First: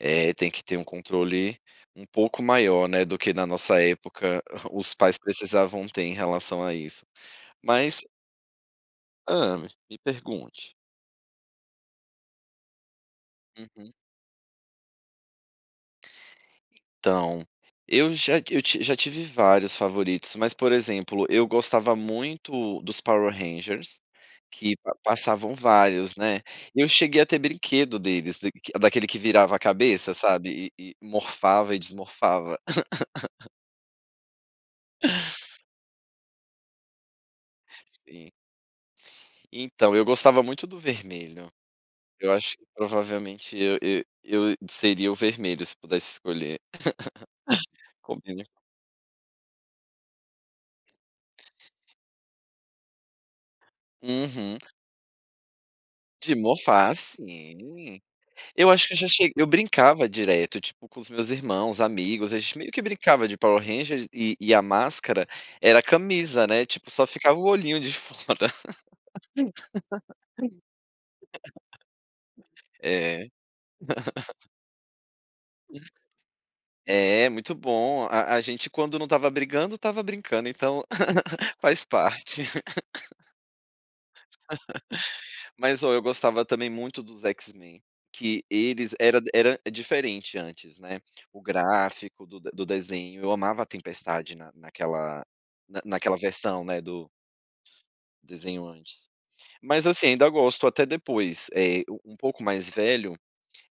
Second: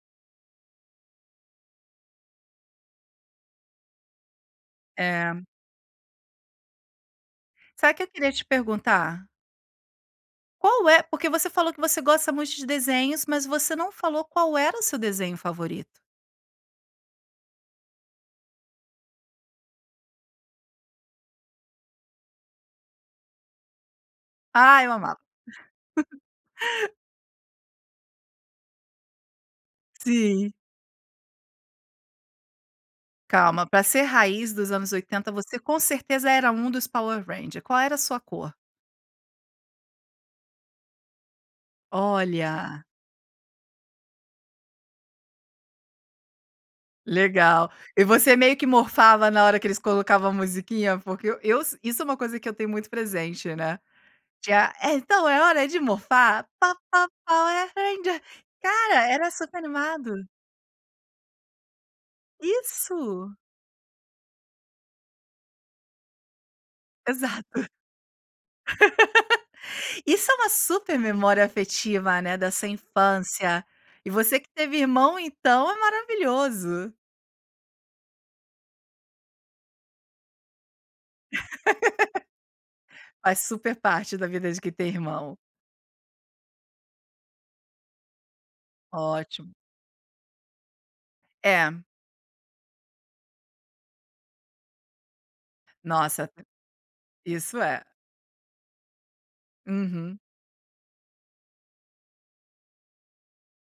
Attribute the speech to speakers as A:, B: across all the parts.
A: É, tem que ter um controle um pouco maior, né, do que na nossa época os pais
B: Eh.
A: precisavam ter em relação a isso.
B: Sabe que
A: Mas
B: eu queria te perguntar?
A: Hã. Me pergunte.
B: Qual é porque você falou que você gosta muito de desenhos, mas você não
A: Uhum.
B: falou qual era o seu desenho favorito.
A: Então, eu já ti eu tiv já tive vários favoritos, mas, por exemplo, eu gostava muito dos Power Rangers, que
B: Ai, eu
A: pa
B: amava.
A: passavam vários, né. Eu cheguei a ter brinquedo deles, da daquele que virava a cabeça,
B: Sim.
A: sabe. E e morfava e desmorfava.
B: Calma, para ser raiz dos anos 80, você, com certeza, era um dos Power Ranger. Qual era a sua
A: Sim.
B: cor?
A: Então, eu gostava muito do vermelho. Eu acho que,
B: Olha.
A: provavelmente, eu eu seria o vermelho, se pudesse escolher.
B: Legal, e você
A: Combina.
B: meio que "morfava" na hora que eles colocavam a musiquinha, porque eus isso é uma coisa que eu tenho muito presente, né. De,
A: Uhum.
B: ah: "Então é hora de
A: De
B: morfar!". "Po
A: "morfar",
B: po power
A: sim.
B: rangers."
A: Eu acho que eu
B: Cara,
A: já
B: era
A: cheguei eu
B: super
A: brincava
B: animado!
A: direto, tipo com meus irmãos, amigos, a gente meio que brincava
B: Isso.
A: de Power Ranger, e e a máscara era a camisa, né, tipo, só ficava o
B: Exato.
A: olhinho de fora.
B: Isso é uma super memória afetiva, né, da sua
A: É.
B: infância, e você que teve irmão, então, é
A: [unintelligible]
B: maravilhoso.
A: É, muito bom. A a gente, quando não estava brigando, estava brincando, então, faz parte.
B: Faz super parte da vida de quem tem irmão.
A: Mas ó, eu gostava também muito dos X-Men, que eles era
B: Ótimo.
A: era diferente antes, né, o
B: É.
A: gráfico do do desenho, eu amava a Tempestade na naquela na naquela
B: Nossa,
A: versão, né, do
B: isso é.
A: desenho antes. Mas, assim,
B: Uhum.
A: ainda gosto até depois, eh, um pouco mais velho,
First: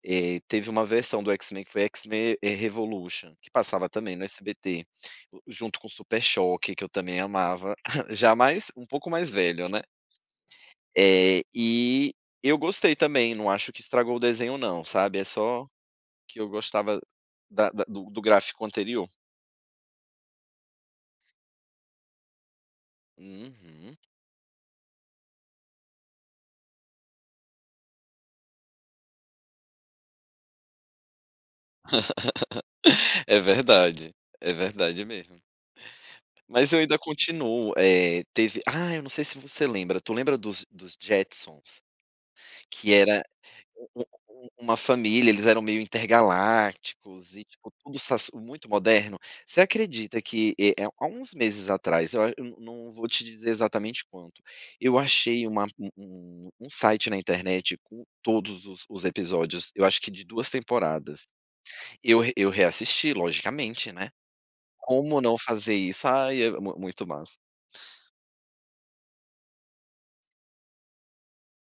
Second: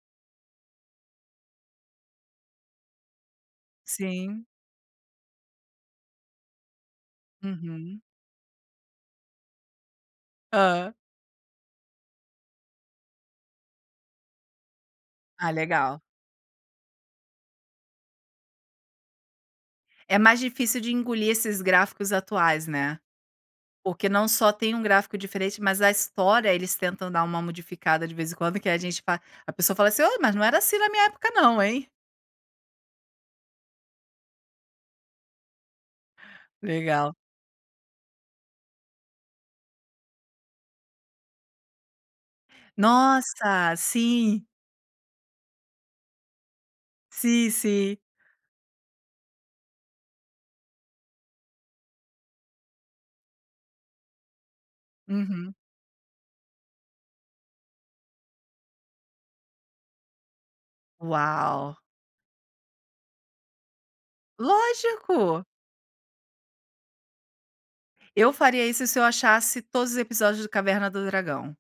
A: eh, teve uma versão do X-Men que foi "X-Men", eh, "Revolution", que passava também no
B: Sim.
A: SBT, junto com o Super Choque, que eu também amava,
B: Uhum.
A: já mais um pouco mais velho, né.
B: Hã.
A: Eh. E eu gostei também, não acho que estragou o desenho, não, sabe. É
B: Ah,
A: só,
B: legal.
A: que eu gostava da da do do gráfico anterior.
B: É mais difícil de engolir esses gráficos atuais, né.
A: Uhum.
B: Porque não só tem um gráfico diferente, mas a história eles tentam dar uma modificada, de vez em quando, que a gente fa a pessoa fala assim: "Ô, mas não era assim na minha época, não, hein!".
A: É verdade, é verdade mesmo. Mas eu ainda
B: Legal.
A: continuo, eh, teve ah, eu não sei se você lembra, tu lembra dos dos Jetsons? Que era
B: Nossa,
A: um um
B: sim.
A: um uma família, eles eram meio intergalácticos e,
B: Sim,
A: tipo,
B: sim.
A: tudo sas muito moderno? Você acredita que, eh eh, há uns meses atrás, eu ach eu não vou te dizer exatamente quando, eu achei
B: Uhum.
A: uma um um um site na internet com todos os os episódios, eu acho que de 2 temporadas.
B: Uau.
A: Eu eu reassisti, logicamente, né. Como não
B: Lógico.
A: fazer isso? Ai, é v muito massa.
B: Eu faria isso se eu achasse todos os episódios de Caverna do Dragão.